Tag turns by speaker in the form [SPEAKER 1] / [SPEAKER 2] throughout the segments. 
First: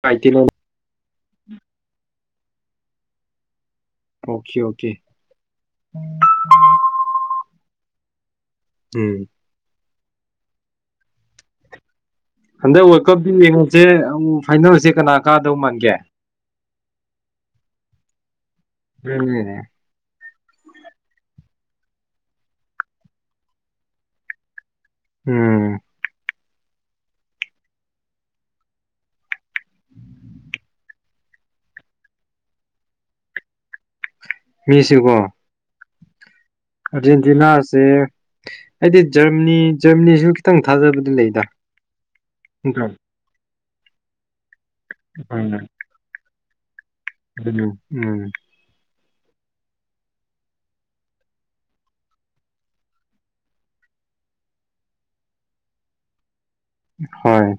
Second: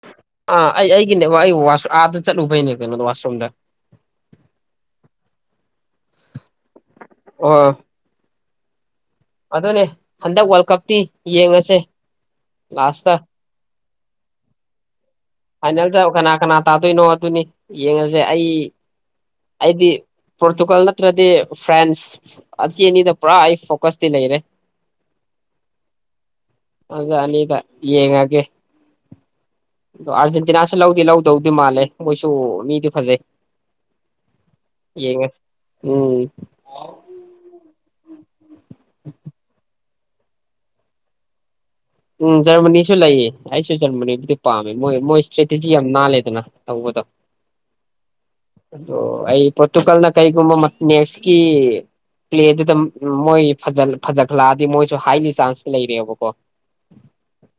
[SPEAKER 1] ꯀꯥꯏꯇꯤꯅ
[SPEAKER 2] ꯑꯥ ꯑꯩ ꯑꯩꯒꯤꯅꯦꯕ ꯑꯩ ꯋꯥꯁ ꯑꯥꯗ ꯆꯠꯂꯨꯕꯩꯅꯤ ꯀꯩꯅ‌ꯣꯗ ꯋꯥꯁꯔꯨꯝꯗ
[SPEAKER 1] ꯑꯣꯀꯦ ꯑꯣꯀꯦ [unintelligible]
[SPEAKER 2] ꯑ
[SPEAKER 1] ꯎꯝ
[SPEAKER 2] ꯑꯗꯨꯅꯦ ꯍꯟꯗꯛ ꯋꯥꯔꯜ ꯀꯞꯇꯤ ꯌꯦꯡꯉꯁꯦ
[SPEAKER 1] ꯍꯟꯗꯛ ꯋꯥꯔꯠ
[SPEAKER 2] ꯂꯥꯁꯇ
[SPEAKER 1] ꯀꯞꯗꯤ ꯌ‌ꯦꯡꯉ [unintelligible] ꯑꯝ ꯐꯥꯏꯅ‌ꯦꯜꯁꯦ ꯀꯅꯥ ꯀꯥꯗꯧ ꯃꯥꯟꯒꯦ
[SPEAKER 2] ꯐꯥꯏꯅꯦꯜꯗ ꯀꯅꯥ ꯀꯅꯥ ꯇꯥꯗꯣꯏꯅꯣ ꯑꯗꯨꯅꯤ ꯌꯦꯡꯉꯁꯦ ꯑꯩ
[SPEAKER 1] ꯎꯝꯅꯦ
[SPEAKER 2] ꯄꯣꯔꯇꯨꯒꯥꯜ ꯅꯠꯇ꯭ꯔꯗꯤ ꯐ꯭ꯔꯥꯟꯁ ꯑꯁꯤ ꯑꯅꯤꯗ ꯄꯨꯔꯥ ꯑꯩ ꯐꯣꯀꯁꯇꯤ ꯂꯩꯔꯦ
[SPEAKER 1] ꯎꯝ
[SPEAKER 2] ꯑꯗꯨ ꯑꯅꯤꯗ ꯌꯦꯡꯉꯒꯦ ꯑꯗꯣ ꯑꯥꯔꯖꯦꯟꯇꯤꯅꯥꯁꯨ ꯂꯧꯗꯤ ꯂꯧꯗꯧꯗꯤ ꯃꯥꯜꯂꯦ ꯃꯣꯏꯁꯨ ꯃꯤꯗꯤ ꯐꯖꯩ
[SPEAKER 1] ꯃꯤꯁꯨꯀꯣ
[SPEAKER 2] ꯌꯦꯡꯉꯦ ꯎꯝ
[SPEAKER 1] ꯑꯔꯖꯦꯟꯇꯤꯅꯥꯁꯦ ꯑꯩꯗꯤ ꯖꯔꯃꯅꯤ ꯖꯔꯃꯅꯤꯁꯨ ꯈꯤꯇꯪ ꯊꯥꯖꯕꯗꯤ ꯂꯩꯗ
[SPEAKER 2] ꯎꯝ
[SPEAKER 1] ꯅꯠꯇ꯭ꯔꯣ
[SPEAKER 2] ꯖꯔꯃꯅꯤꯁꯨ ꯂꯩꯌꯦ ꯑꯩꯁꯨ ꯁꯟꯕꯅꯤ ꯄꯥꯝꯃꯦ ꯃꯣꯏ ꯃꯣꯏ ꯏꯁꯇ꯭ꯔꯦꯇꯦꯖꯤ ꯌꯥꯝ ꯅꯥꯜꯂꯦꯗꯅ ꯇꯧꯕꯗꯣ
[SPEAKER 1] ꯎꯝ ꯎꯝ
[SPEAKER 2] ꯑꯗꯣ ꯑꯩ ꯄꯣꯔꯇꯨꯒꯜꯅ ꯀꯔꯤꯒꯨꯝꯕ ꯅꯦꯛꯁꯀꯤ ꯄ꯭ꯂꯦꯗꯨꯗ ꯃꯣꯏ ꯐꯖꯍꯠꯂꯛꯑꯗꯤ ꯃꯣꯏꯁꯨ ꯍꯥꯏꯂꯤ ꯆꯥꯟꯁ ꯂꯩꯔꯦꯕꯀꯣ
[SPEAKER 1] ꯍꯣꯏ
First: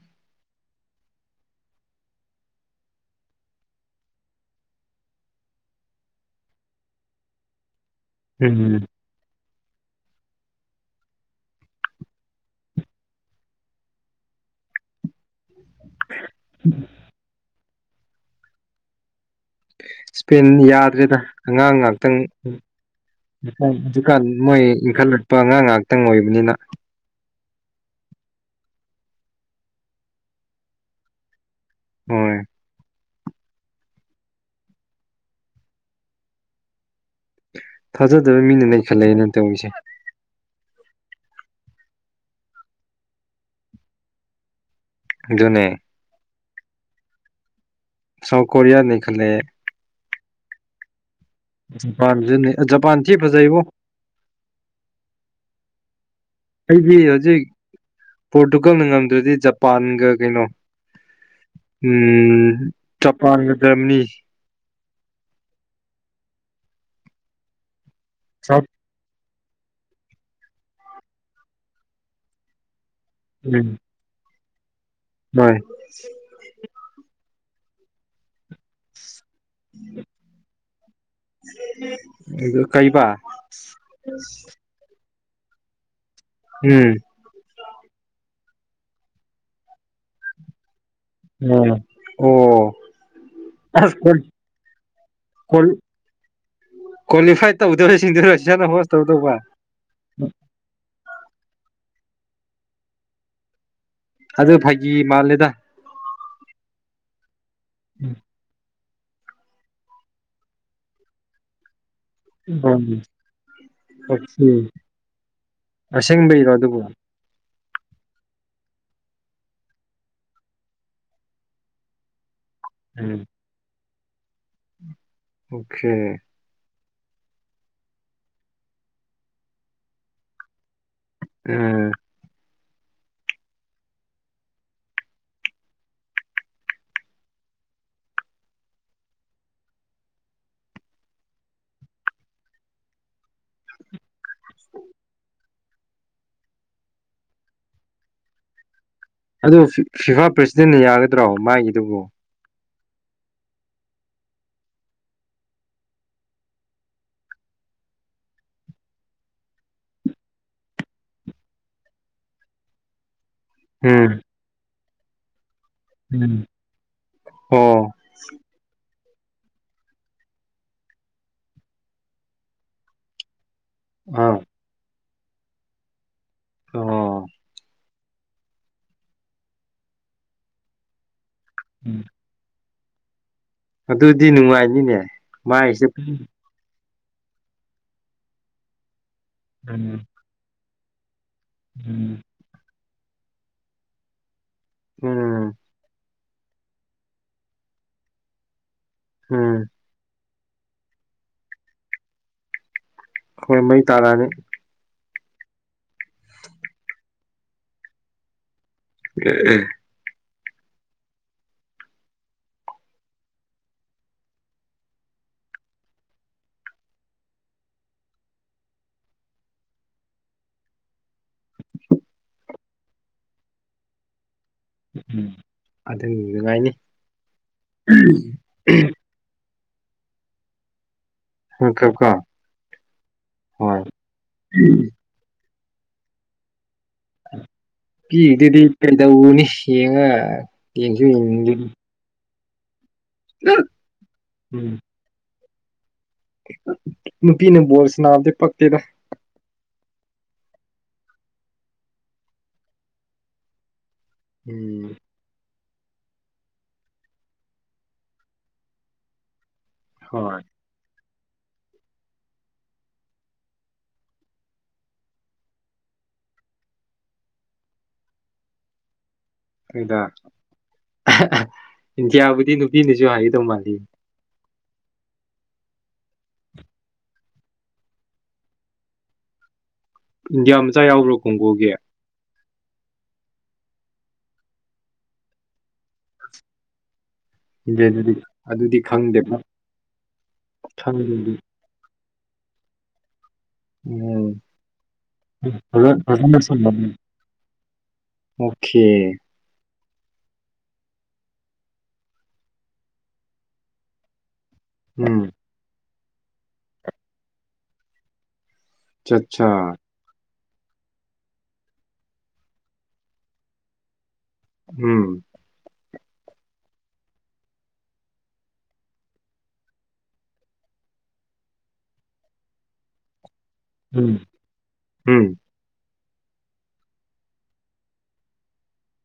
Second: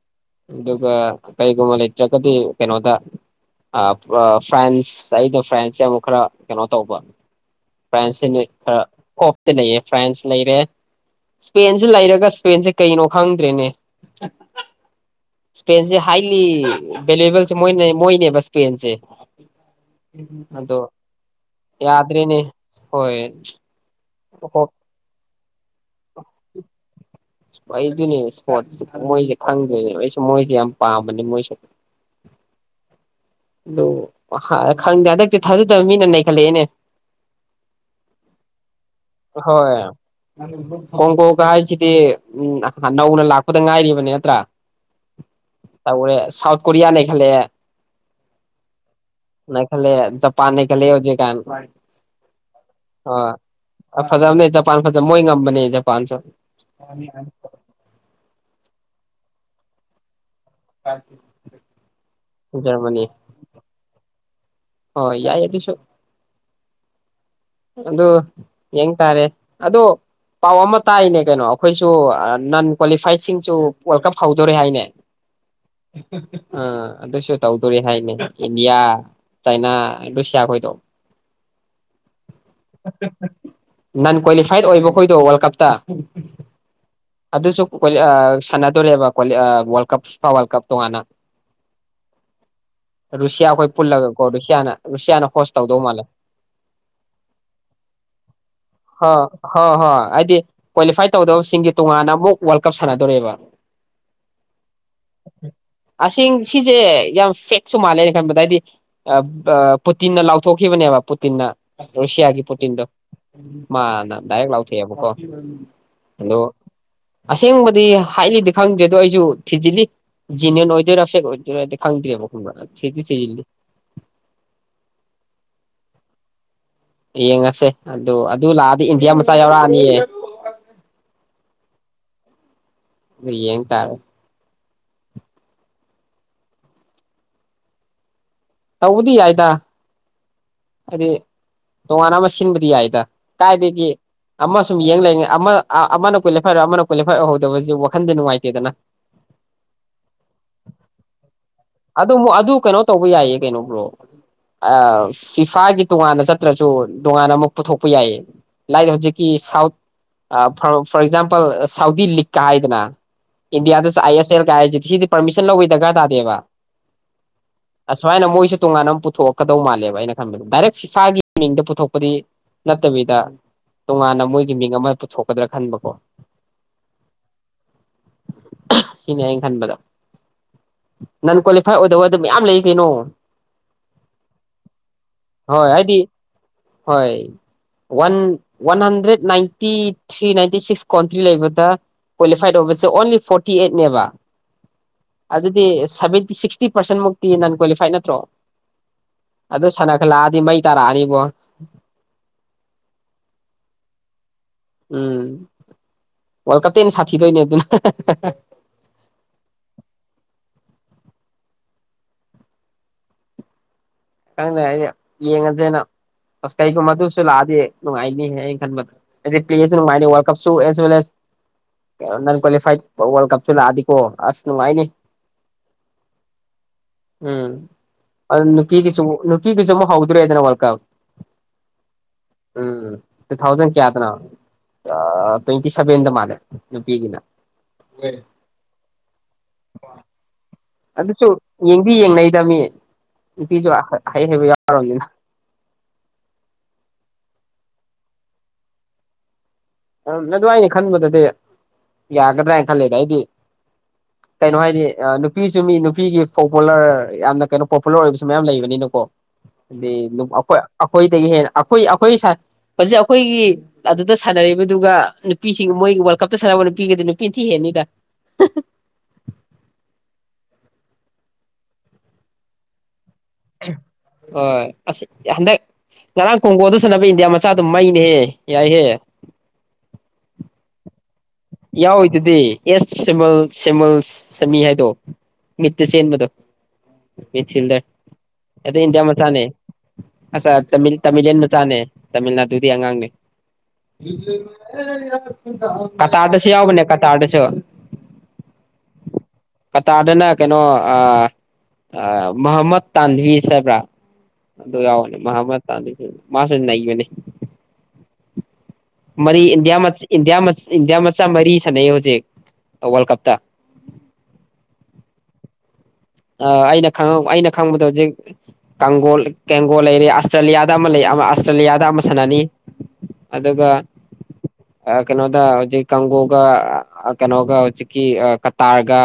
[SPEAKER 2] ꯑꯗꯨꯒ ꯀꯩꯒꯨꯝꯕ ꯂꯩꯇ꯭ꯔꯒꯗꯤ ꯀꯩꯅꯣꯗ ꯐ꯭ꯔꯥꯟꯁ ꯑꯩꯩꯅ ꯐ꯭ꯔꯦꯟꯁꯁꯦ ꯑꯃꯨꯛ ꯈꯔ ꯀꯩꯅꯣ ꯇꯧꯕ ꯐ꯭ꯔꯥꯟꯁꯤꯅ
[SPEAKER 1] ꯎꯝ
[SPEAKER 2] ꯈꯔ ꯀ‌ꯣ ꯂꯩꯌꯦꯦ ꯐ꯭ꯔꯥꯟꯁ ꯂꯩꯔꯦ ꯏꯁꯄꯦꯟꯁꯤꯦ ꯂꯩꯔꯒ ꯏꯁꯄꯦꯟꯁꯦ ꯀꯩꯅꯣ ꯈꯪꯗ꯭ꯔꯦꯅꯦ [unintelligible] ꯁꯄꯦꯁꯦ ꯍꯥꯏꯥꯏꯂꯤ ꯕꯦꯂꯕꯜ ꯃꯣꯏ ꯃꯣꯏꯅꯦꯕꯁꯄꯦꯟꯁꯦ
[SPEAKER 1] ꯏꯁꯄꯦꯟ ꯌꯥꯗ꯭ꯔꯦꯗ ꯑꯉꯥꯡ ꯉꯥꯛꯇꯪ
[SPEAKER 2] ꯌꯥꯗ꯭ꯔꯦꯅꯦ ꯍꯣꯏ
[SPEAKER 1] ꯀꯥꯟ
[SPEAKER 2] ꯍꯣ
[SPEAKER 1] ꯃꯣꯏ ꯏꯟꯈꯠꯂꯛꯄ ꯑꯉꯥꯡ ꯉꯥꯏꯍꯥꯛꯇꯪ ꯑꯣꯏꯕꯅꯤꯅ
[SPEAKER 2] ꯑꯩꯗꯨꯅꯦ ꯏꯁꯄꯣꯔꯠ ꯃꯣꯏꯁꯦ ꯈꯪꯗꯣꯏꯅꯦ ꯑꯩꯁꯨ ꯃꯣꯏꯁꯦ ꯌꯥꯝ ꯄꯥꯝꯕꯅꯦ ꯃꯣꯏꯁꯨ
[SPEAKER 1] ꯍꯣꯏ
[SPEAKER 2] ꯑꯗꯨ ꯈꯪꯗꯦ ꯍꯟꯗꯛꯇꯤ ꯊꯥꯖꯗꯕ ꯃꯤꯅ ꯅꯈꯠꯂꯛꯑꯦꯅꯦ
[SPEAKER 1] ꯊꯥꯖꯗꯕ ꯃꯤꯅ ꯂꯩ ꯈꯜꯂꯛꯑꯦꯅ ꯇꯧꯔꯤꯁꯦ
[SPEAKER 2] ꯀꯣꯟ ꯀꯣ ꯀꯥꯁꯤꯗꯤ ꯎꯝ ꯅꯧꯅ ꯂꯥꯛꯄꯗ ꯉꯥꯏꯔꯤꯕꯅꯦ ꯅꯠꯇ꯭ꯔꯥ
[SPEAKER 1] ꯑꯗꯨꯅꯦ
[SPEAKER 2] ꯇꯔ ꯁꯥꯥꯎ ꯀꯔꯤꯌꯥ ꯅꯈꯦꯂꯦ
[SPEAKER 1] ꯁꯥꯎꯊ ꯀꯣꯔꯤꯌꯥ ꯅꯈꯂꯦ
[SPEAKER 2] ꯄꯥꯅꯦ ꯀ ꯂꯩ ꯍꯧꯖꯤꯦ
[SPEAKER 1] ꯖꯄꯥꯟ ꯊꯤ ꯐꯖꯩꯕꯣ
[SPEAKER 2] ꯐꯖꯕꯅꯦ ꯖꯄꯥꯟ ꯐꯖꯕ ꯃꯣꯏ ꯉꯝꯕꯅꯦ ꯄꯥꯡ ꯁ
[SPEAKER 1] ꯑꯩꯗꯤ ꯍꯧꯖꯤꯛ ꯄꯣꯔꯇꯨꯒꯜꯅ ꯉꯝ ꯑꯗꯨꯗꯤ ꯖꯄꯥꯟꯒ ꯀꯩꯅꯣ ꯎꯝ
[SPEAKER 2] ꯖꯔꯃꯅꯤ
[SPEAKER 1] ꯖꯄꯥꯟ ꯃꯅꯤ
[SPEAKER 2] ꯍꯣꯏ ꯌꯥꯏ ꯌꯥꯗꯤꯁꯨ ꯑꯗꯨꯗ ꯌꯦꯡ ꯇꯥꯔꯦ ꯑꯗꯣ ꯄꯥꯎ ꯑꯃ ꯇꯥꯏꯅꯦ ꯀꯩꯅꯣ ꯑꯩꯈꯣꯏꯁꯨ ꯅꯟ ꯀ꯭ꯋꯥꯂꯤꯐꯥꯏꯁꯤꯡꯁꯨ
[SPEAKER 1] ꯎꯝ
[SPEAKER 2] ꯋꯥꯔꯜ ꯀꯞ ꯐꯥꯎ ꯗꯔꯦ ꯍꯥꯏꯅꯦ
[SPEAKER 1] ꯍꯣꯏ
[SPEAKER 2] ꯑ ꯑꯗ ꯇꯧꯗꯔꯤ ꯍꯥꯏꯅꯦ ꯏꯟꯗꯤꯌꯥ ꯆꯩꯥꯏꯅꯥ ꯔꯨꯁꯤꯌꯥ ꯈꯣꯏꯗꯣ
[SPEAKER 1] ꯑꯗꯨ ꯀꯩꯕꯥ
[SPEAKER 2] ꯅꯟ ꯀ꯭ꯋꯥꯂꯤꯐꯥꯏꯠ ꯑꯣꯏꯕ ꯑꯩꯈꯣꯏꯗꯣ ꯋꯥꯔꯜ ꯀꯞꯇ
[SPEAKER 1] ꯎꯝ
[SPEAKER 2] ꯑꯗꯁꯨ ꯁꯥꯟꯅꯗꯣꯔꯦꯕ ꯋꯥꯔꯜ ꯀꯞ ꯋꯥꯔꯜ ꯀꯞ ꯇꯣꯉꯥꯟꯅ
[SPEAKER 1] ꯎꯝ ꯑꯣ
[SPEAKER 2] ꯔꯨꯁꯤꯌꯥ ꯑꯩꯈꯣꯏ
[SPEAKER 1] ꯑꯁ
[SPEAKER 2] ꯄꯨꯜꯂꯒ ꯀꯣ ꯔꯨꯁꯤꯌꯥꯅ ꯔꯨꯁꯤꯌꯥꯅ ꯍꯣꯁ ꯇꯧꯗꯧ ꯃꯥꯜꯂꯦ
[SPEAKER 1] ꯀ꯭ꯋꯥꯂꯤꯐꯥꯏꯠ ꯇꯧꯗꯕꯁꯤꯡꯗꯨꯔ ꯁꯤꯅ ꯍꯣꯁ
[SPEAKER 2] ꯍꯣꯏ
[SPEAKER 1] ꯇꯧꯗꯧꯕ
[SPEAKER 2] ꯍꯣꯏ ꯍꯣꯏ ꯍꯥꯏꯗꯤ ꯀ꯭ꯋꯥꯂꯤꯐꯥꯏ ꯇꯧꯗꯕꯁꯤꯡꯒꯤ ꯇꯣꯉꯥꯟꯅ ꯑꯃꯛ ꯋꯥꯔꯜ ꯀꯞ ꯁꯥꯟꯅꯗꯣꯔꯦꯕ
[SPEAKER 1] ꯑꯗꯨ ꯐꯒꯤ ꯃꯥꯜꯂꯦꯗ
[SPEAKER 2] ꯤꯡ ꯁꯤꯁꯦ ꯌꯥꯝ ꯐ ꯁꯨ ꯃꯥꯜꯂꯦꯅꯦ ꯈꯟꯕꯗ ꯍꯥꯏꯏꯗꯤ ꯄꯨꯇꯤꯟꯅ ꯂꯥꯎꯊꯣꯛꯈꯤꯕꯅꯦꯕ ꯄꯨꯇꯤꯟꯅ ꯔꯨꯁꯤꯌꯥꯒꯤ ꯄꯣꯇꯤꯟꯗꯣ ꯃꯥꯅ
[SPEAKER 1] ꯑꯣꯀꯦ
[SPEAKER 2] ꯗꯥꯏꯔꯦꯛ ꯂꯥꯎꯊꯣꯛꯑꯦꯕꯀꯣ ꯑꯗꯣ
[SPEAKER 1] ꯑꯁꯦꯡꯕꯩꯔꯣ ꯑꯗꯨꯕꯨ
[SPEAKER 2] ꯑꯁꯦꯡꯕꯗꯤ ꯍꯥꯏꯂꯤꯗꯤ ꯈꯪꯗ꯭ꯔꯦ ꯑꯗꯨꯗꯣ ꯑꯩꯁꯨ ꯊꯤꯖꯤꯜꯂꯤ ꯖꯤꯅꯤꯌꯟ ꯑꯣꯏꯗꯣꯏꯔꯥ ꯐꯦꯛ ꯑꯣꯏꯗꯣꯏꯔꯥꯗꯤ ꯈꯪꯗ꯭ꯔꯦꯕ ꯊꯦꯇ ꯆ ꯏꯗꯤ
[SPEAKER 1] ꯑꯣꯦꯅꯦ
[SPEAKER 2] ꯌꯦꯡꯉꯁꯦ ꯑꯗꯨ ꯑꯗꯨ ꯂꯥꯛꯑꯗꯤ ꯏꯟꯗꯤꯌꯥ ꯃꯆꯥ ꯌꯥꯎꯔꯛꯑꯅꯤꯌꯦ
[SPEAKER 1] ꯎꯝ
[SPEAKER 2] ꯌꯦꯟ ꯇꯥꯔꯦ ꯇꯧꯕꯗꯤ ꯌꯥꯏꯗ ꯍꯥꯏꯗꯤ ꯇꯣꯉꯥꯟꯅ ꯑꯃ ꯁꯤꯟꯕꯗꯤ ꯌꯥꯏꯗ ꯀꯥꯏꯗꯒꯤ ꯑꯃ ꯁꯨꯝ ꯌꯦꯡ ꯂꯩꯉꯩ ꯑꯃ ꯑꯃꯅ ꯀꯣꯏꯜꯦꯞꯥꯏ ꯍꯥꯏꯔꯑꯣ ꯑꯃꯅ ꯀꯣꯏꯂꯦꯞꯥꯏꯔꯍꯧꯗꯕꯁꯨ ꯋꯥꯈꯟꯗꯤ ꯅꯨꯡꯉꯥꯏꯇꯦꯗꯅ
[SPEAKER 1] ꯑꯗꯨ ꯐꯤꯐꯥ ꯄ꯭ꯔꯁꯤꯗꯦꯟꯅ ꯌꯥꯒꯗ꯭ꯔꯣ ꯃꯥꯒꯤꯗꯨꯕꯨ
[SPEAKER 2] ꯇꯧꯕ ꯌꯥꯏꯌꯦ ꯀꯩꯅꯣ꯭ꯔꯣ ꯐꯤꯐꯥꯒꯤ ꯇꯣꯉꯥꯟꯅ ꯆꯠꯇ꯭ꯔꯁꯨ ꯇꯣꯉꯥꯟꯅ ꯑꯃꯨꯛ ꯄꯨꯊꯣꯛꯄ ꯌꯥꯏꯌꯦ ꯂꯥꯏ ꯍꯧꯖꯤꯛꯀꯤ ꯁꯥꯎꯠ ꯐꯣꯔ ꯑꯦꯛꯖꯥꯝꯄꯜ ꯁꯥꯎꯗꯤ ꯂꯤꯛꯀ ꯍꯥꯏꯗꯅ ꯏꯟꯗꯤꯌꯥ
[SPEAKER 1] ꯎꯝ
[SPEAKER 2] ꯑꯥꯏ ꯑꯦꯁ ꯑꯦꯜ ꯀꯥꯏꯦ ꯄꯃꯤꯟ ꯂꯧꯋ
[SPEAKER 1] ꯑꯣ
[SPEAKER 2] ꯁꯃꯥꯏꯅ ꯃꯣꯏꯁꯨ ꯇꯣꯡ ꯄꯨꯊꯣꯛꯀꯗꯧ ꯃꯥꯜꯂꯦꯕ ꯑꯩꯅ ꯈꯟꯕꯗ ꯗꯥꯏꯔꯦꯛ ꯏꯁꯥꯒꯤ ꯃꯤꯡꯗ ꯄꯨꯊꯣꯛꯄꯗꯤ ꯅꯠꯇꯕꯤꯗ ꯇꯣꯉꯥꯟꯅ
[SPEAKER 1] ꯑꯥ
[SPEAKER 2] ꯃꯣꯏꯒꯤ ꯃꯤꯡ ꯑꯃ ꯄꯨꯊꯣꯛ ꯄꯗ꯭ꯔ ꯈꯥꯟꯕꯀꯣ
[SPEAKER 1] ꯑꯣ
[SPEAKER 2] ꯁꯤꯅꯦ ꯑꯩꯅ ꯈꯟꯕꯗ ꯅꯟ ꯀ꯭ꯋꯥꯂꯤꯐꯥꯏ
[SPEAKER 1] ꯎꯝ
[SPEAKER 2] ꯑꯣꯏꯗꯕ ꯑꯗꯨꯝ ꯃꯌꯥꯝ ꯂꯩ ꯅꯣ
[SPEAKER 1] ꯑꯗꯨꯗꯤ ꯅꯨꯡꯉꯥꯏꯅꯤꯅꯦ
[SPEAKER 2] ꯍꯣꯏ
[SPEAKER 1] ꯃꯥꯏꯁꯦ
[SPEAKER 2] ꯍꯥꯏꯗꯤ ꯍꯣꯏ one one hundred ninety
[SPEAKER 1] um
[SPEAKER 2] three ninety ꯁꯤꯁ ꯂꯩ
[SPEAKER 1] ꯎꯝ
[SPEAKER 2] ꯀ꯭ꯋꯥꯂꯤꯐꯥꯏꯠ ꯑꯣꯏ ꯁꯦ ꯑꯣꯟꯂꯤ ꯐꯣꯔꯇꯤ ꯑꯩꯠꯅꯦꯕ ꯑ
[SPEAKER 1] ꯎꯝ
[SPEAKER 2] ꯑꯗꯨꯗꯤ ꯁꯕꯤ ꯁꯤꯛꯁꯇꯤ ꯄꯔꯁꯦꯟ ꯅꯟ ꯀ꯭ꯋꯥꯂꯤꯐꯥꯏ ꯅꯠꯇ꯭ꯔꯣ
[SPEAKER 1] ꯎꯝ
[SPEAKER 2] ꯑꯗ ꯁꯅ ꯈꯂ ꯑꯗꯨ ꯃꯩ ꯇꯥꯔꯛꯑꯅꯤꯕꯣ
[SPEAKER 1] ꯍꯣꯏ ꯃꯩ ꯇꯥꯔꯛꯑꯅꯤ
[SPEAKER 2] ꯎꯝ ꯋꯥꯔꯜ ꯀꯞꯇꯩꯅ ꯁꯥꯊꯤꯗꯣꯏꯅꯦ ꯑꯗꯨꯅ
[SPEAKER 1] ꯑ ꯑ
[SPEAKER 2] ꯈꯪꯗ ꯍꯥꯏꯗꯤ ꯌꯦꯡꯉꯁꯦꯅ ꯑꯁ ꯀꯩꯒꯨꯝꯕ ꯑꯗꯨꯁꯨ ꯂꯥꯛꯑꯗꯤ ꯅꯨꯡꯉꯥꯏꯅꯤ ꯍꯥꯏꯩꯅ ꯈꯟꯕꯗ ꯄ꯭ꯂꯦꯁꯨ ꯅꯨꯡꯉꯥꯏ ꯀꯁꯨ ꯑꯦꯁꯋ ꯅꯟ ꯀ꯭ꯋꯥꯂꯤꯐꯥꯏꯠ ꯋꯥꯔꯜ ꯀꯁꯨ ꯂꯥꯛꯑꯗꯤꯀꯣ ꯑꯁ ꯅꯨꯡꯉꯥꯏꯅꯤ
[SPEAKER 1] ꯎꯝ ꯑꯗꯨ ꯅꯨꯡꯉꯥꯏꯅꯤ
[SPEAKER 2] ꯂꯨꯛꯤꯒꯤꯤꯁꯖꯃ ꯍꯒꯣꯏ꯭ꯔꯦꯗꯅꯔꯜ ꯀꯞ
[SPEAKER 1] ꯍ ꯀ ꯀ
[SPEAKER 2] ꯎꯝ ꯇꯨ ꯊꯥꯎꯖꯟ
[SPEAKER 1] ꯍꯣꯏ
[SPEAKER 2] ꯀꯌꯥꯗꯅꯣ ꯇ꯭ꯋꯦꯟꯇꯤ ꯁꯕꯦꯟꯗ ꯃꯥꯜꯂꯦ ꯅꯨꯄꯤꯒꯤꯅ
[SPEAKER 1] ꯄꯤꯗꯨꯗꯤ ꯀꯩꯗꯧꯅꯤ ꯌꯦꯡꯉ ꯌꯦꯡꯁꯨ
[SPEAKER 2] ꯑꯗꯨꯁꯨ
[SPEAKER 1] ꯌꯦꯡꯅꯤꯡꯗꯦ
[SPEAKER 2] ꯌꯦꯡ ꯌꯦ ꯗꯃꯤ ꯤꯁꯨ ꯍꯥꯏ ꯍꯥꯏꯦꯕ ꯌꯥꯔ ꯑꯣꯏꯒꯦꯅ
[SPEAKER 1] ꯃꯄꯤꯅ ꯣꯣꯔ ꯁꯅꯥꯗ ꯄꯇꯩꯗ
[SPEAKER 2] ꯑꯗꯨꯋꯥꯏꯅꯦ ꯈꯟꯕꯗꯗꯤ ꯌꯥꯒꯗ꯭ꯔꯅ ꯈꯜꯂꯦꯗ ꯑꯩꯗꯤ ꯀꯩꯅꯣ ꯍꯥꯏꯗꯤ
[SPEAKER 1] ꯎꯝ
[SPEAKER 2] ꯅꯨꯄꯤ ꯁ ꯃꯤ ꯅꯨꯄꯤꯒꯤ ꯄꯣꯄꯨꯂꯔ ꯌꯥꯝꯅ ꯀꯩꯅꯣ ꯄꯣꯄꯨꯂꯔ ꯑꯣꯏꯕꯁꯨ ꯃꯌꯥꯝ ꯂꯩꯕꯅꯤꯅꯀꯣ ꯂꯩ
[SPEAKER 1] ꯍꯣꯏ
[SPEAKER 2] ꯑꯩꯈꯣꯏꯗꯒꯤ ꯍꯦꯟꯅ ꯑꯩꯈꯣꯏ ꯑꯩꯈꯣꯏ ꯑꯩꯈꯣꯏꯒꯤ ꯑꯗꯨꯗ ꯁꯥꯟꯅꯔꯤꯕ ꯑꯗꯨꯒ ꯅꯨꯄꯤꯁꯤꯡ ꯃꯣꯏꯒꯤ ꯋꯥꯔꯜ ꯀꯞꯇ ꯁꯥꯟꯅꯕ ꯅꯨꯄꯤꯒꯗꯤ ꯅꯨꯄꯤꯅ ꯊꯤ ꯍꯦꯟꯅꯤꯗ
[SPEAKER 1] ꯗ ꯏꯟꯗꯤꯌꯥꯕꯨꯗꯤ ꯅꯨꯄꯤꯅꯁꯨ ꯍꯥꯏ
[SPEAKER 2] ꯍ ꯑꯁ ꯍꯟꯗꯛ ꯉꯔꯥꯡ ꯈꯣꯡꯀꯣꯜꯗ ꯁꯥꯟꯅꯕ ꯏꯟꯗꯤꯌꯥ ꯃꯆꯥꯗꯨ ꯃꯩꯅꯦꯍꯦ ꯌꯥꯏꯍꯦ
[SPEAKER 1] ꯏꯟꯗꯤꯌꯥ ꯃꯆꯥ ꯌꯥꯎꯕ꯭ꯔꯣ ꯀꯣꯡꯒꯣꯒꯤ
[SPEAKER 2] ꯌꯥꯎ ꯍꯣꯏꯇꯗꯤ ꯌꯦꯁ ꯁꯤꯃꯜ ꯁꯃꯜ ꯁꯃꯤ ꯍꯥꯏꯗꯣ ꯃꯤꯠꯇ ꯆꯦꯟꯕꯗꯣ ꯁꯤꯜꯗ
[SPEAKER 1] ꯏꯟꯗꯤꯌꯥꯗꯨꯗꯤ ꯑꯗꯨꯗꯤ
[SPEAKER 2] ꯏꯟꯗꯤꯌꯥ ꯃ
[SPEAKER 1] ꯈꯪꯗꯦꯕ
[SPEAKER 2] ꯆꯅꯦꯦ ꯑ ꯇꯃꯤ
[SPEAKER 1] ꯈꯪꯗꯦ
[SPEAKER 2] ꯇꯃꯤꯂꯤꯟ ꯆꯅꯦ ꯇꯃꯤꯜꯅꯥꯗꯨꯗꯤ ꯑꯉꯥꯡꯅꯤ
[SPEAKER 1] ꯎꯝ
[SPEAKER 2] [unintelligible]
[SPEAKER 1] ꯑꯣꯀꯦ
[SPEAKER 2] ꯀꯇꯥꯗꯅ ꯀꯩꯅꯣ ꯃꯣꯍꯝꯃꯠ ꯇꯥꯟꯕꯤꯁ ꯍꯥꯏꯕ꯭ꯔꯥ ꯑꯗꯨꯗ ꯌꯥꯎꯅꯦ ꯃꯃ ꯇꯥꯅꯤ ꯃꯥꯁꯥꯛ ꯃꯅꯦꯅꯤ ꯃꯔꯤ ꯏꯟꯗꯤꯌꯥ ꯃ ꯏꯟꯗꯤꯌꯥ ꯃ ꯏꯟꯗꯤꯌꯥ ꯃꯆꯥ ꯃꯔꯤ ꯁꯥꯟꯅꯩ ꯍꯧꯖꯤꯛ ꯋꯥꯔꯜ ꯀꯞꯇ
[SPEAKER 1] ꯎꯝ
[SPEAKER 2] ꯑꯩꯅ ꯑꯩꯅ ꯈꯪꯕꯗ ꯍꯧꯖꯤꯛꯒꯣ ꯀꯦꯡꯒꯣꯜ ꯂꯩꯔꯦ ꯑꯁꯇ꯭ꯔꯦꯂꯤꯌꯥꯗ ꯑꯃ ꯑꯁꯇ꯭ꯔꯦꯂꯤꯌꯥꯗ ꯑꯃ ꯁꯥꯟꯅꯅꯤ ꯑꯗꯨꯒ ꯀꯩꯅꯣꯗ ꯍꯧꯖꯤꯛ ꯀꯥꯡꯒꯣꯒ ꯀꯩꯅꯣꯒ ꯍꯧꯖꯤꯛꯀꯤ ꯀꯇꯥꯔꯒ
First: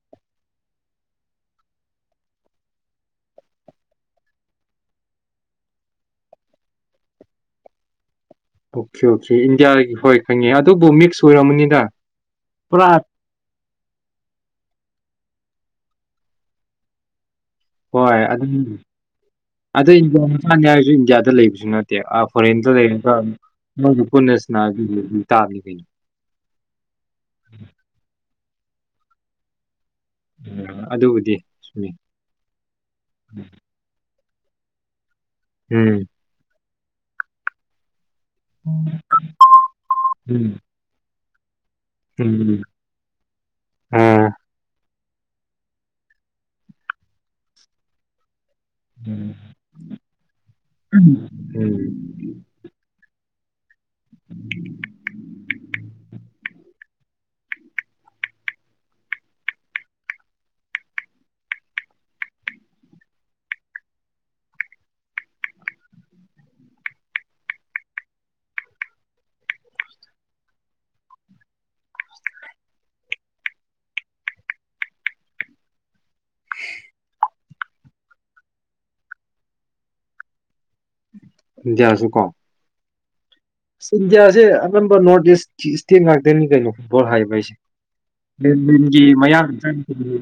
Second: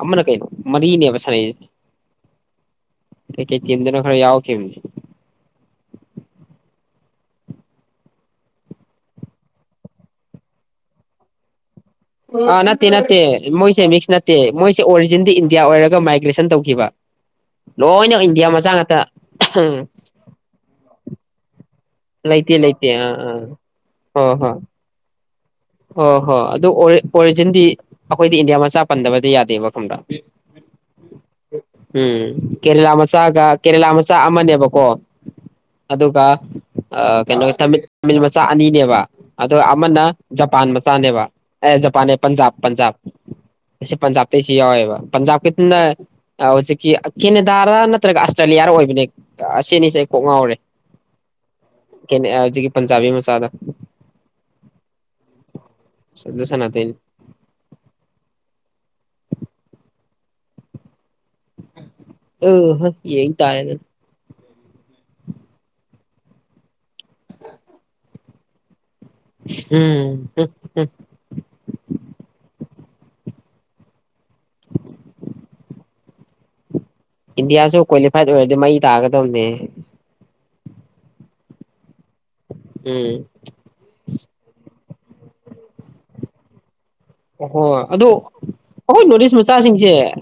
[SPEAKER 2] ꯑꯃꯅ ꯀꯩꯅꯣ ꯃꯔꯤꯅꯦꯕ ꯁꯅꯩꯁꯦ ꯀꯩꯀꯩ ꯇꯤꯗꯨꯅ ꯈꯔ ꯌꯥꯎꯅꯦ
[SPEAKER 1] ꯑꯣꯀꯦ ꯑꯣꯀꯦ ꯏꯟꯗꯤꯌꯥꯒꯤ ꯍꯣꯏ ꯈꯪꯉꯦ ꯑꯗꯨꯕꯨ ꯃꯤꯛꯁ ꯑꯣꯏꯔꯝꯃꯅꯤꯅ
[SPEAKER 2] ꯑ ꯅꯠꯇꯦ ꯅꯠꯇꯦ ꯃ ꯃꯤꯛꯁ ꯅꯠꯇꯦ ꯃꯣꯏꯁꯦ ꯑꯣꯔꯤꯖꯤꯟꯗꯤ ꯏꯟꯗꯤꯌꯥ ꯑꯣꯏꯔꯒ ꯃꯥꯏꯒ꯭ꯔꯦꯁꯟ ꯇꯧꯈꯤꯕ ꯂꯣꯏꯅ
[SPEAKER 1] ꯍꯣꯏ
[SPEAKER 2] ꯏꯟꯗꯤꯌꯥ
[SPEAKER 1] ꯑꯗꯨꯝ
[SPEAKER 2] ꯃꯆꯥ ꯉꯥꯛꯇ
[SPEAKER 1] ꯑꯗꯨ ꯏꯟꯗꯤꯌꯥ ꯃꯁꯥꯅꯤ ꯍꯥꯏꯔꯁꯨ ꯏꯟꯗꯤꯌꯥꯗ ꯂꯩꯕꯁꯤꯅ
[SPEAKER 2] ꯂꯩꯇꯦ ꯂꯩꯇꯦ
[SPEAKER 1] ꯐꯔꯇ
[SPEAKER 2] ꯑꯥ
[SPEAKER 1] ꯃ ꯀꯅꯁꯅ
[SPEAKER 2] ꯑꯣ ꯍꯣ ꯑꯗꯨ ꯑꯣꯔꯤꯖꯤꯟꯗꯤ ꯑꯩꯈꯣꯏꯗꯤ ꯏꯟꯗꯤꯌꯥ ꯆꯥ ꯄꯟꯗꯕꯗꯤ ꯌꯥꯗꯦꯕ ꯋꯥꯈꯪꯗꯥ
[SPEAKER 1] ꯎꯝ, ꯑꯗꯨꯕꯨꯗꯤ ꯆꯨꯝꯃꯤ.
[SPEAKER 2] ꯎꯝ ꯀꯦꯔꯂ ꯃꯁꯥꯒ ꯀꯔ ꯃꯁ ꯆꯥꯛ ꯑꯃꯅꯦꯕꯀꯣ
[SPEAKER 1] ꯎꯝ.
[SPEAKER 2] ꯑꯗ ꯀ ꯑ ꯀꯩꯅꯣ ꯇꯃꯤꯜ ꯇꯃꯤꯜ ꯃꯆꯥ ꯑꯅꯤꯅꯦꯕ ꯑꯗ ꯑꯃꯅ
[SPEAKER 1] ꯎꯝ.
[SPEAKER 2] ꯖꯄꯥꯟ ꯃꯆꯥꯅꯦꯕ ꯑꯦ ꯖꯄꯥꯟꯅꯦ ꯄꯟꯖꯥꯕ
[SPEAKER 1] ꯎꯝ,
[SPEAKER 2] ꯄꯟꯖꯥꯕ ꯑꯁꯤ
[SPEAKER 1] ꯑꯥ.
[SPEAKER 2] ꯄꯟꯖꯥꯕꯇꯁꯨ ꯌꯥꯎꯋꯦꯕ ꯄꯟꯖꯥꯕ ꯀꯅꯁꯦ ꯀꯅꯦꯗ ꯅꯠꯇ꯭ꯔꯒ ꯆꯂꯤꯌꯥꯔ ꯑꯣꯏꯕꯅꯦ
[SPEAKER 1] ꯎꯝ.
[SPEAKER 2] ꯑꯁꯤꯅꯤꯁꯦ ꯑꯩ ꯀꯣꯛ ꯉꯥꯎꯔꯦ
[SPEAKER 1] ꯎꯝ,
[SPEAKER 2] ꯍꯧꯖꯤꯛꯀꯤ ꯄꯟꯖꯥꯕꯤ ꯃꯆꯥꯗ
[SPEAKER 1] [unintelligible]
[SPEAKER 2] ꯁꯗꯁꯅꯥꯇ ꯑ ꯍ ꯌꯦ ꯇꯥꯔꯦꯅꯦ ꯎꯝ ꯏꯟꯗꯤꯌꯥꯁꯨ ꯀ꯭ꯋꯥꯂꯤꯐꯥꯏꯠ ꯑꯣꯏꯔꯗꯤ ꯃꯩ ꯇꯥꯒꯗꯧꯅꯦ
[SPEAKER 1] ꯌꯥꯌꯥꯁꯨ ꯀꯣ
[SPEAKER 2] ꯎꯝ
[SPEAKER 1] ꯏꯟꯗꯤꯌꯥꯁꯦ ꯑꯅꯝꯕ ꯅꯣꯔꯠ ꯏꯁ ꯏꯁꯇꯦꯠ ꯉꯇꯅꯤ ꯀꯩꯅꯣ ꯐꯨꯠꯕꯣꯜ ꯍꯥꯏꯕ ꯍꯥꯏꯁꯦ.
[SPEAKER 2] ꯑꯣꯍꯣꯏ ꯑꯗꯨ
[SPEAKER 1] ꯂꯦꯟꯗꯤꯟꯒꯤ
[SPEAKER 2] ꯑꯩꯈꯣꯏ ꯅꯣꯔꯤꯁ
[SPEAKER 1] ꯃꯌꯥꯡ
[SPEAKER 2] ꯃꯆꯥꯁꯤꯡꯁꯦ
[SPEAKER 1] ꯎꯝ,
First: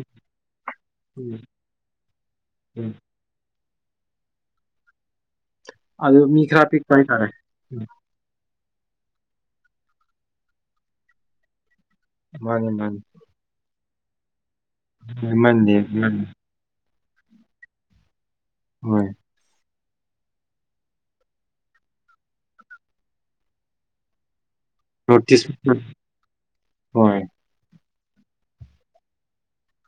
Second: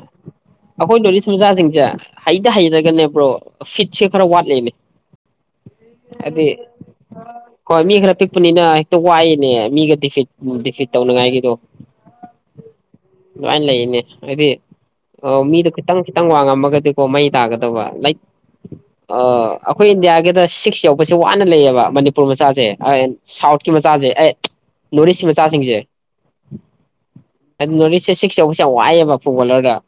[SPEAKER 2] ꯑꯩꯈꯣꯏ ꯅꯣꯔꯤꯁ
[SPEAKER 1] ꯎꯝ.
[SPEAKER 2] ꯃꯆꯥꯁꯤꯡꯁꯦ ꯍꯩꯇ ꯍꯩꯔꯒꯅꯦꯕ꯭ꯔꯣ ꯐꯤꯠꯁꯦ ꯈꯔ ꯋꯥꯠꯂꯤꯅꯦ
[SPEAKER 1] ꯑꯗꯨ ꯃꯤ
[SPEAKER 2] ꯍꯥꯏꯗꯤ
[SPEAKER 1] ꯈꯔ ꯄꯤꯛꯄ ꯍꯥꯏꯇꯥꯔꯦ
[SPEAKER 2] ꯍꯣꯏ
[SPEAKER 1] ꯎꯝ
[SPEAKER 2] ꯃꯤ ꯈꯔ ꯄꯤꯛꯄꯅꯤꯅ ꯋꯥꯏꯅꯦ ꯃꯤꯒ ꯗꯤꯐꯤꯠ ꯗꯤꯐꯤꯠ ꯇꯧꯅꯉꯥꯏꯒꯤꯗꯣ
[SPEAKER 1] ꯃꯥꯅꯤ ꯃꯥꯅꯤ
[SPEAKER 2] ꯑꯗꯨꯗꯤ ꯑꯣ ꯃꯤꯗꯣ
[SPEAKER 1] ꯃꯟꯗꯦ
[SPEAKER 2] ꯈꯤꯇꯪ
[SPEAKER 1] ꯃꯥꯅꯤ
[SPEAKER 2] ꯈꯤꯇꯪ ꯋꯥꯡꯉꯝꯃꯒꯗꯤ ꯑꯣ ꯃꯩ ꯇꯥꯒꯗꯕ ꯂꯥꯏꯛ
[SPEAKER 1] ꯍꯣꯏ
[SPEAKER 2] ꯑꯥ ꯑꯩꯈꯣꯏ ꯏꯟꯗꯤꯌꯥꯒꯤꯗ ꯁꯤꯛꯁ ꯌꯧꯕꯁꯦ ꯋꯥꯅ ꯂꯩꯌꯦꯕ ꯃꯅꯤꯄꯨꯔ ꯃꯆꯥꯁꯦ ꯁꯥꯎꯠꯀꯤ ꯃꯆꯥꯁꯦ ꯑꯦ ꯅꯣ ꯏꯁ ꯁꯤ
[SPEAKER 1] ꯅꯣꯇꯤꯁ
[SPEAKER 2] ꯃꯆꯥꯁꯤꯡꯁꯦ
[SPEAKER 1] ꯍꯣꯏ
[SPEAKER 2] ꯁꯤꯁ ꯁꯤꯛꯁꯁꯤ ꯑꯣ ꯄꯩꯁ ꯋꯥꯛꯏꯌꯦꯕ ꯐꯨꯠꯕꯣꯂꯔꯗꯣ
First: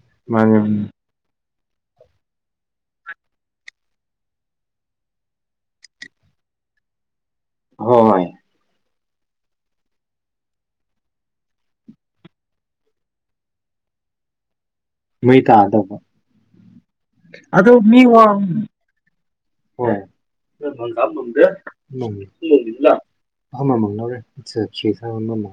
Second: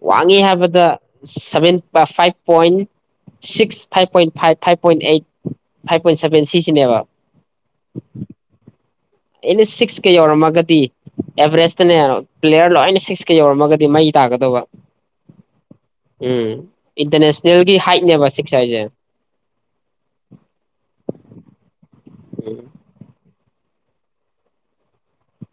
[SPEAKER 2] ꯋꯥꯡꯉꯤ
[SPEAKER 1] ꯃꯥꯅꯤ ꯃꯥꯅꯤ
[SPEAKER 2] ꯍꯥꯏꯕꯗ seven five point six five point five five point eight five point seven ꯁꯤꯁꯤꯅꯦꯕ
[SPEAKER 1] ꯍꯣꯏꯣꯏ
[SPEAKER 2] ꯑꯦꯅꯤ ꯁꯤꯛꯁꯀ ꯌꯧꯔꯝꯃꯒꯗꯤ ꯑꯦꯚꯔꯦꯁꯇꯅꯦ ꯄ꯭ꯂꯦꯌꯔ ꯂꯣꯏꯅ ꯁꯤꯛꯁꯀ ꯌꯧꯔꯝꯃꯒꯗꯤ ꯃꯩ ꯇꯥꯒꯗꯕ
[SPEAKER 1] ꯃꯩ ꯇꯥꯗꯧꯕ ꯑꯣ
[SPEAKER 2] ꯏꯟꯇꯔꯅꯦꯁꯅꯦꯜꯒꯤ ꯍꯥꯏꯠꯅꯦꯕ ꯁꯤꯛꯁ ꯍꯥꯏꯁꯦ
[SPEAKER 1] ꯋꯥꯗ
[SPEAKER 2] ꯎꯝ
[SPEAKER 1] ꯑ ꯃꯥ ꯃꯉꯣꯔ ꯏ ꯃ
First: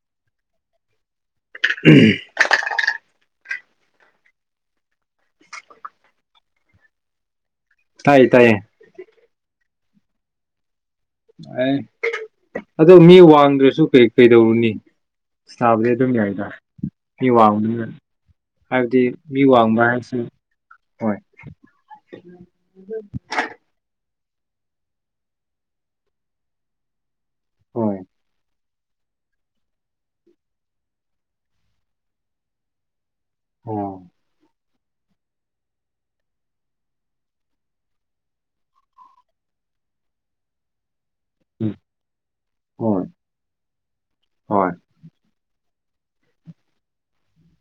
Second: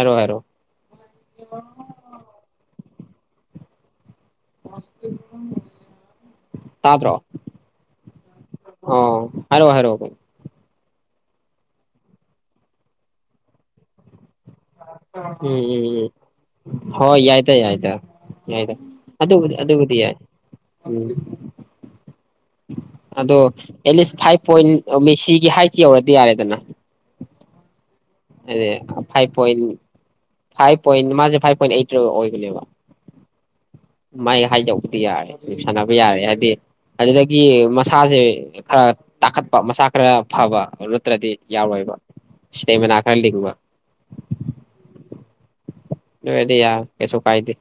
[SPEAKER 2] ꯑꯔꯣꯏ ꯑꯔ
[SPEAKER 1] ꯎꯝ
[SPEAKER 2] ꯇꯥꯕ꯭ꯔꯣ
[SPEAKER 1] ꯇꯥꯏꯌꯦ ꯇꯥꯏꯌꯦ
[SPEAKER 2] ꯑꯣ ꯍꯥꯏꯔꯣ ꯍꯥꯏꯔꯣ ꯍ
[SPEAKER 1] ꯑꯦ ꯑꯗꯣ ꯃꯤ ꯋꯥꯡꯗ꯭ꯔꯁꯨ ꯀꯩ ꯀꯩꯗꯧꯔꯨꯅꯤ
[SPEAKER 2] ꯎꯝ ꯎꯝ
[SPEAKER 1] ꯁꯥꯕꯗꯤ ꯑꯗꯨꯝ ꯌꯥꯏꯗ
[SPEAKER 2] ꯎꯝ ꯍꯣꯏ
[SPEAKER 1] ꯃꯤ
[SPEAKER 2] ꯌꯥꯏ ꯇ ꯌꯥꯏ
[SPEAKER 1] ꯋꯥꯡꯕꯅꯤꯅ
[SPEAKER 2] ꯇ ꯌꯥꯏ
[SPEAKER 1] ꯍꯥꯏꯕꯗꯤ ꯃꯤ
[SPEAKER 2] ꯑꯗꯨꯕꯨꯗꯤ
[SPEAKER 1] ꯋꯥꯡꯕ
[SPEAKER 2] ꯑꯗꯨꯕꯨꯗꯤ ꯌꯥꯏ
[SPEAKER 1] ꯍꯥꯏꯁꯤ
[SPEAKER 2] ꯎꯝ
[SPEAKER 1] ꯍꯣꯏ
[SPEAKER 2] ꯑꯗꯣ ꯐꯥꯏꯚ ꯄꯣꯏꯟ ꯃꯤꯁꯤꯒꯤ ꯍꯥꯏꯠ ꯌꯧꯔꯗꯤ ꯌꯥꯔꯦꯗꯅ
[SPEAKER 1] ꯍꯣꯏ
[SPEAKER 2] ꯑꯗꯨꯗꯦ ꯐꯥꯏꯕ ꯄꯣꯏꯟ ꯐꯥꯏꯚ ꯄꯣꯏꯟ ꯃꯥꯁꯦ ꯐꯥꯏꯚ ꯄꯣꯏꯟ ꯑꯩꯠꯇꯒ ꯑꯣꯏꯕꯅꯦꯕ
[SPEAKER 1] ꯍꯣꯏ
[SPEAKER 2] ꯃꯥꯏ ꯍꯥꯏꯗꯧꯕꯗꯤ ꯌꯥꯔꯦ ꯁꯥꯟꯅꯕ ꯌꯥꯔꯦ ꯍꯥꯏꯕꯗꯤ ꯑꯗꯨꯗꯒꯤ ꯃꯁꯥꯁꯦ ꯈꯔ ꯇꯥꯈꯠꯄ ꯃꯁꯥ ꯈꯔ ꯐꯕ ꯑꯗꯨ ꯠꯇ꯭ꯔꯗꯤ
[SPEAKER 1] ꯎꯝ
[SPEAKER 2] ꯌꯥꯎꯋꯣꯏꯕ
[SPEAKER 1] ꯍꯣꯏ
[SPEAKER 2] ꯏꯁꯇꯦꯃꯤꯅꯥ ꯈꯔ ꯂꯤꯡꯕ
[SPEAKER 1] ꯍꯣꯏ
[SPEAKER 2] ꯑꯗꯨꯗꯤ ꯌꯥ ꯀꯩꯁꯨ ꯀꯥꯏꯗ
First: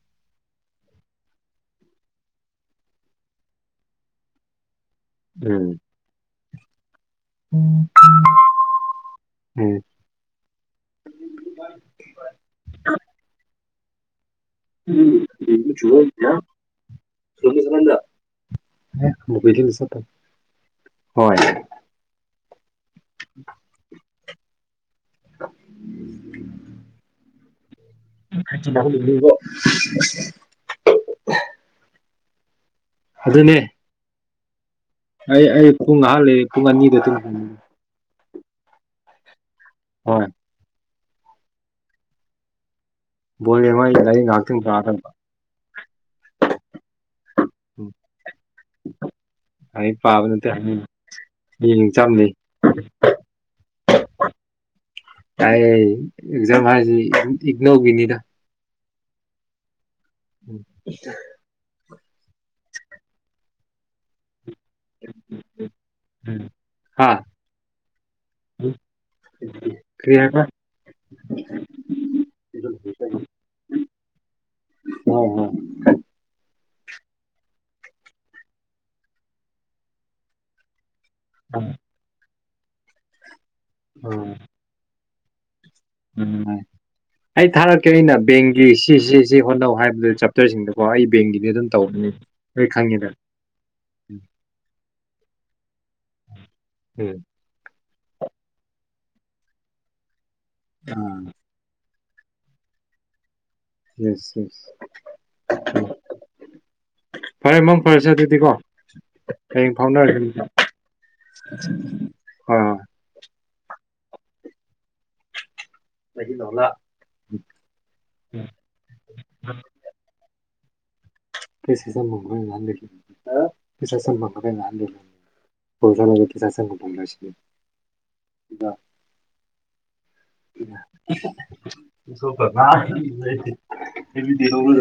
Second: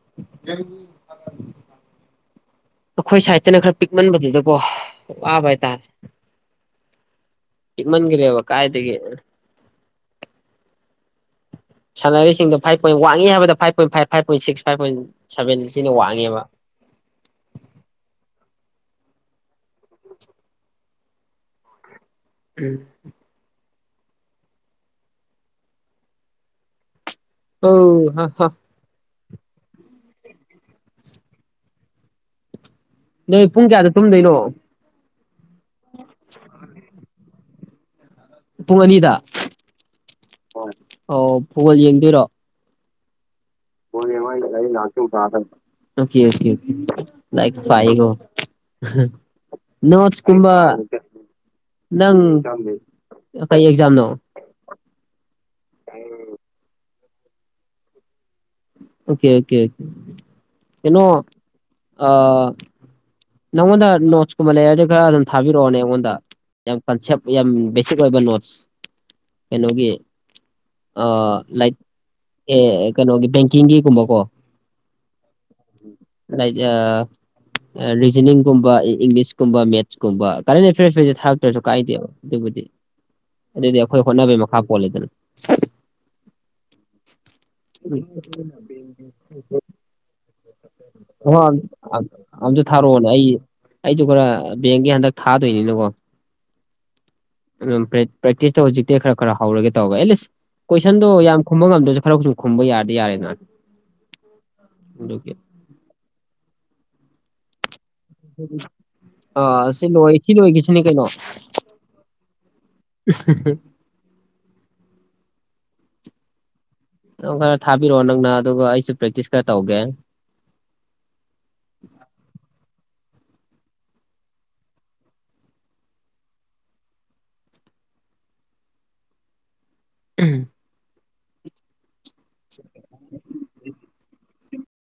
[SPEAKER 2] ꯑꯩꯈꯣꯏ ꯁꯥꯏꯗꯠꯇꯅ ꯈꯔ ꯄꯤꯛꯃꯟꯕꯗꯨꯗꯀꯣ ꯋꯥꯕꯥꯏ
[SPEAKER 1] ꯎꯝ
[SPEAKER 2] ꯇꯥꯔꯦ ꯏꯤꯛꯃꯟꯒꯔꯤꯦꯕ ꯀꯥꯏ ꯇꯒꯤ
[SPEAKER 1] ꯎꯝ
[SPEAKER 2] ꯁꯥꯟꯅꯔꯤꯁꯤꯡꯣ ꯐꯥꯏꯚ ꯄꯣꯏꯟ ꯋꯥꯡꯉꯤ ꯍꯥꯏꯕꯗ ꯐꯥꯏꯚ ꯣꯏ ꯐꯥꯏ ꯐꯥꯏ
[SPEAKER 1] ꯎꯝ ꯆ ꯁ ꯆꯒꯗ ꯁ ꯍꯣꯏ
[SPEAKER 2] ꯎꯝ ꯍ ꯍ ꯍ ꯅꯃꯤꯠ
[SPEAKER 1] ꯑꯗꯨꯅꯦ
[SPEAKER 2] ꯄꯨꯡ ꯀꯌꯥꯗ ꯇꯨꯝꯗꯣꯏꯅꯣ
[SPEAKER 1] ꯑꯩ ꯑꯩ ꯄꯨꯡ ꯑꯍꯥꯟ ꯂꯩꯦ ꯄꯨꯡ ꯑꯅꯤꯗ ꯑꯗꯨꯝ
[SPEAKER 2] ꯄꯨꯡ ꯑꯅꯤꯗ ꯍꯣꯏ ꯑꯣ ꯐꯨꯒꯣꯜ ꯌꯦꯡꯗꯣꯏꯔꯣ
[SPEAKER 1] ꯕꯣꯜ ꯌꯦꯡꯕ ꯂꯥꯏꯔꯤꯛ ꯉꯥꯏꯍꯥꯛꯇꯪ
[SPEAKER 2] ꯂꯥꯛ
[SPEAKER 1] ꯄꯥꯒꯗꯕ
[SPEAKER 2] ꯎꯝ ꯂꯥꯏꯛ ꯄꯥꯏꯣ
[SPEAKER 1] ꯂꯥꯏꯔꯤꯛ ꯄꯥꯕ ꯅꯠꯇꯦ
[SPEAKER 2] ꯅꯣꯠꯁꯀꯨꯝꯕ
[SPEAKER 1] ꯌꯦꯡ
[SPEAKER 2] ꯅꯪ
[SPEAKER 1] ꯆꯝꯅꯤ
[SPEAKER 2] ꯀꯩ ꯑꯦꯛꯖꯥꯝꯅꯣ
[SPEAKER 1] ꯏꯒꯅꯣꯧꯒꯅꯤꯗ
[SPEAKER 2] ꯑꯣꯀꯦ ꯑꯣꯀꯦ ꯑꯣꯦ ꯀꯩꯅꯣ ꯑ ꯅꯉꯗ ꯀꯨꯝꯕ ꯂꯦꯌꯔꯁꯦ ꯈꯔ ꯑꯗꯨꯝ ꯊꯥꯕꯤꯔꯛꯑꯣꯅꯦ ꯑꯩꯉꯣꯟꯗ ꯌꯥꯝ
[SPEAKER 1] ꯍꯥ
[SPEAKER 2] ꯀꯟꯁꯦꯞ ꯌꯥꯝ ꯕꯦꯁꯤꯛ ꯑꯣꯏꯕ ꯅꯣꯠꯁ ꯀꯩꯅꯣꯒꯤ
[SPEAKER 1] ꯀꯔꯤ ꯍꯥꯏꯕ
[SPEAKER 2] ꯂꯥꯏꯠ ꯑꯦ ꯀꯩꯅꯣꯒꯤ ꯕꯦꯡꯀꯤꯡꯒꯤꯒꯨꯝꯕꯀꯣ
[SPEAKER 1] ꯍꯣꯏ
[SPEAKER 2] ꯑ ꯔꯤꯖꯅꯤꯡꯒꯨꯝꯕ ꯏꯪꯂꯤꯁꯀꯨꯝꯕ ꯃꯦꯠꯁꯀꯨꯝꯕ ꯀꯔꯦꯟ ꯑꯦꯐꯤꯔꯁ ꯊꯇꯧꯁꯨ ꯀꯥꯏꯗ ꯑꯗꯨꯕꯨꯗꯤ ꯑꯗꯨꯗꯤ ꯑꯩꯈꯣꯏ ꯍꯣꯠꯅꯕꯩ ꯃꯈꯥ ꯄꯣꯜꯜꯂꯤꯦꯗꯅ
[SPEAKER 1] ꯎꯝ ꯁꯤ ꯍꯣꯠꯅꯧ ꯍꯥꯏꯕꯗꯨ ꯆꯦꯞꯇꯔꯁꯤꯡꯗꯀꯣ ꯑꯩ
[SPEAKER 2] ꯍ
[SPEAKER 1] ꯕꯦꯡꯒꯤꯗꯤ ꯑꯗꯨꯝ ꯇꯧꯕꯅꯤ
[SPEAKER 2] ꯑꯝꯁꯨ
[SPEAKER 1] ꯂꯣꯏ
[SPEAKER 2] ꯊꯥꯔꯛꯑꯣꯅꯦ
[SPEAKER 1] ꯈꯪꯉꯤꯗ
[SPEAKER 2] ꯑꯩ ꯑꯩꯁꯨ ꯈꯔ ꯕꯦꯡꯒꯤ ꯍꯟꯗꯛ ꯊꯥꯗꯣꯏꯅꯤꯅꯀꯣ
[SPEAKER 1] ꯎꯝ
[SPEAKER 2] ꯄꯦꯛꯇꯤꯁ ꯇ ꯍꯧꯖꯤ ꯈꯔ ꯈꯔ ꯍꯧꯔꯒ ꯇꯧꯕꯂꯁ ꯀꯣꯏꯁꯟꯗꯣ
[SPEAKER 1] ꯑꯥ
[SPEAKER 2] ꯌꯥꯝ ꯈꯨꯝꯕ ꯉꯝꯗꯣꯏꯁꯨ ꯈꯔꯁꯨꯨꯝ ꯈꯨꯝꯕ ꯌꯥꯔꯗꯤ ꯌꯥꯔꯦꯗ
[SPEAKER 1] ꯌꯦꯁ ꯌꯦꯁ ꯎꯝ ꯐꯔꯦ ꯃꯪ ꯐꯔꯁꯦ ꯑꯗꯨꯗꯤꯀꯣ
[SPEAKER 2] ꯑ
[SPEAKER 1] ꯍꯌꯦꯡ
[SPEAKER 2] ꯁꯤ
[SPEAKER 1] ꯐꯥꯎꯅꯔꯁꯤ
[SPEAKER 2] ꯂꯣꯏꯁꯤ ꯂꯣꯏꯒꯤꯁꯤꯅꯤ ꯀꯩꯅꯣ
[SPEAKER 1] ꯍꯣꯏ ꯃ ꯇꯣꯂ
[SPEAKER 2] ꯅꯪ ꯈꯔ ꯊꯥꯕꯤꯔꯛꯑꯣ ꯅꯪꯅ ꯑꯗꯨꯒ ꯑꯩꯁꯨ ꯄ꯭ꯔꯦꯛꯇꯤꯁ ꯈꯔ ꯇꯧꯒꯦ
[SPEAKER 1] ꯀꯁ ꯆ ꯌꯥ ꯐꯩꯤꯁꯥ ꯁꯪꯕꯕ ꯂꯩꯣꯁꯦ ꯐꯩꯁꯥ ꯁꯪꯕꯨ ꯐꯣꯡꯒꯁꯤ ꯀꯅ ꯑ ꯇꯁꯨꯣ ꯐꯅꯥ ꯗꯤ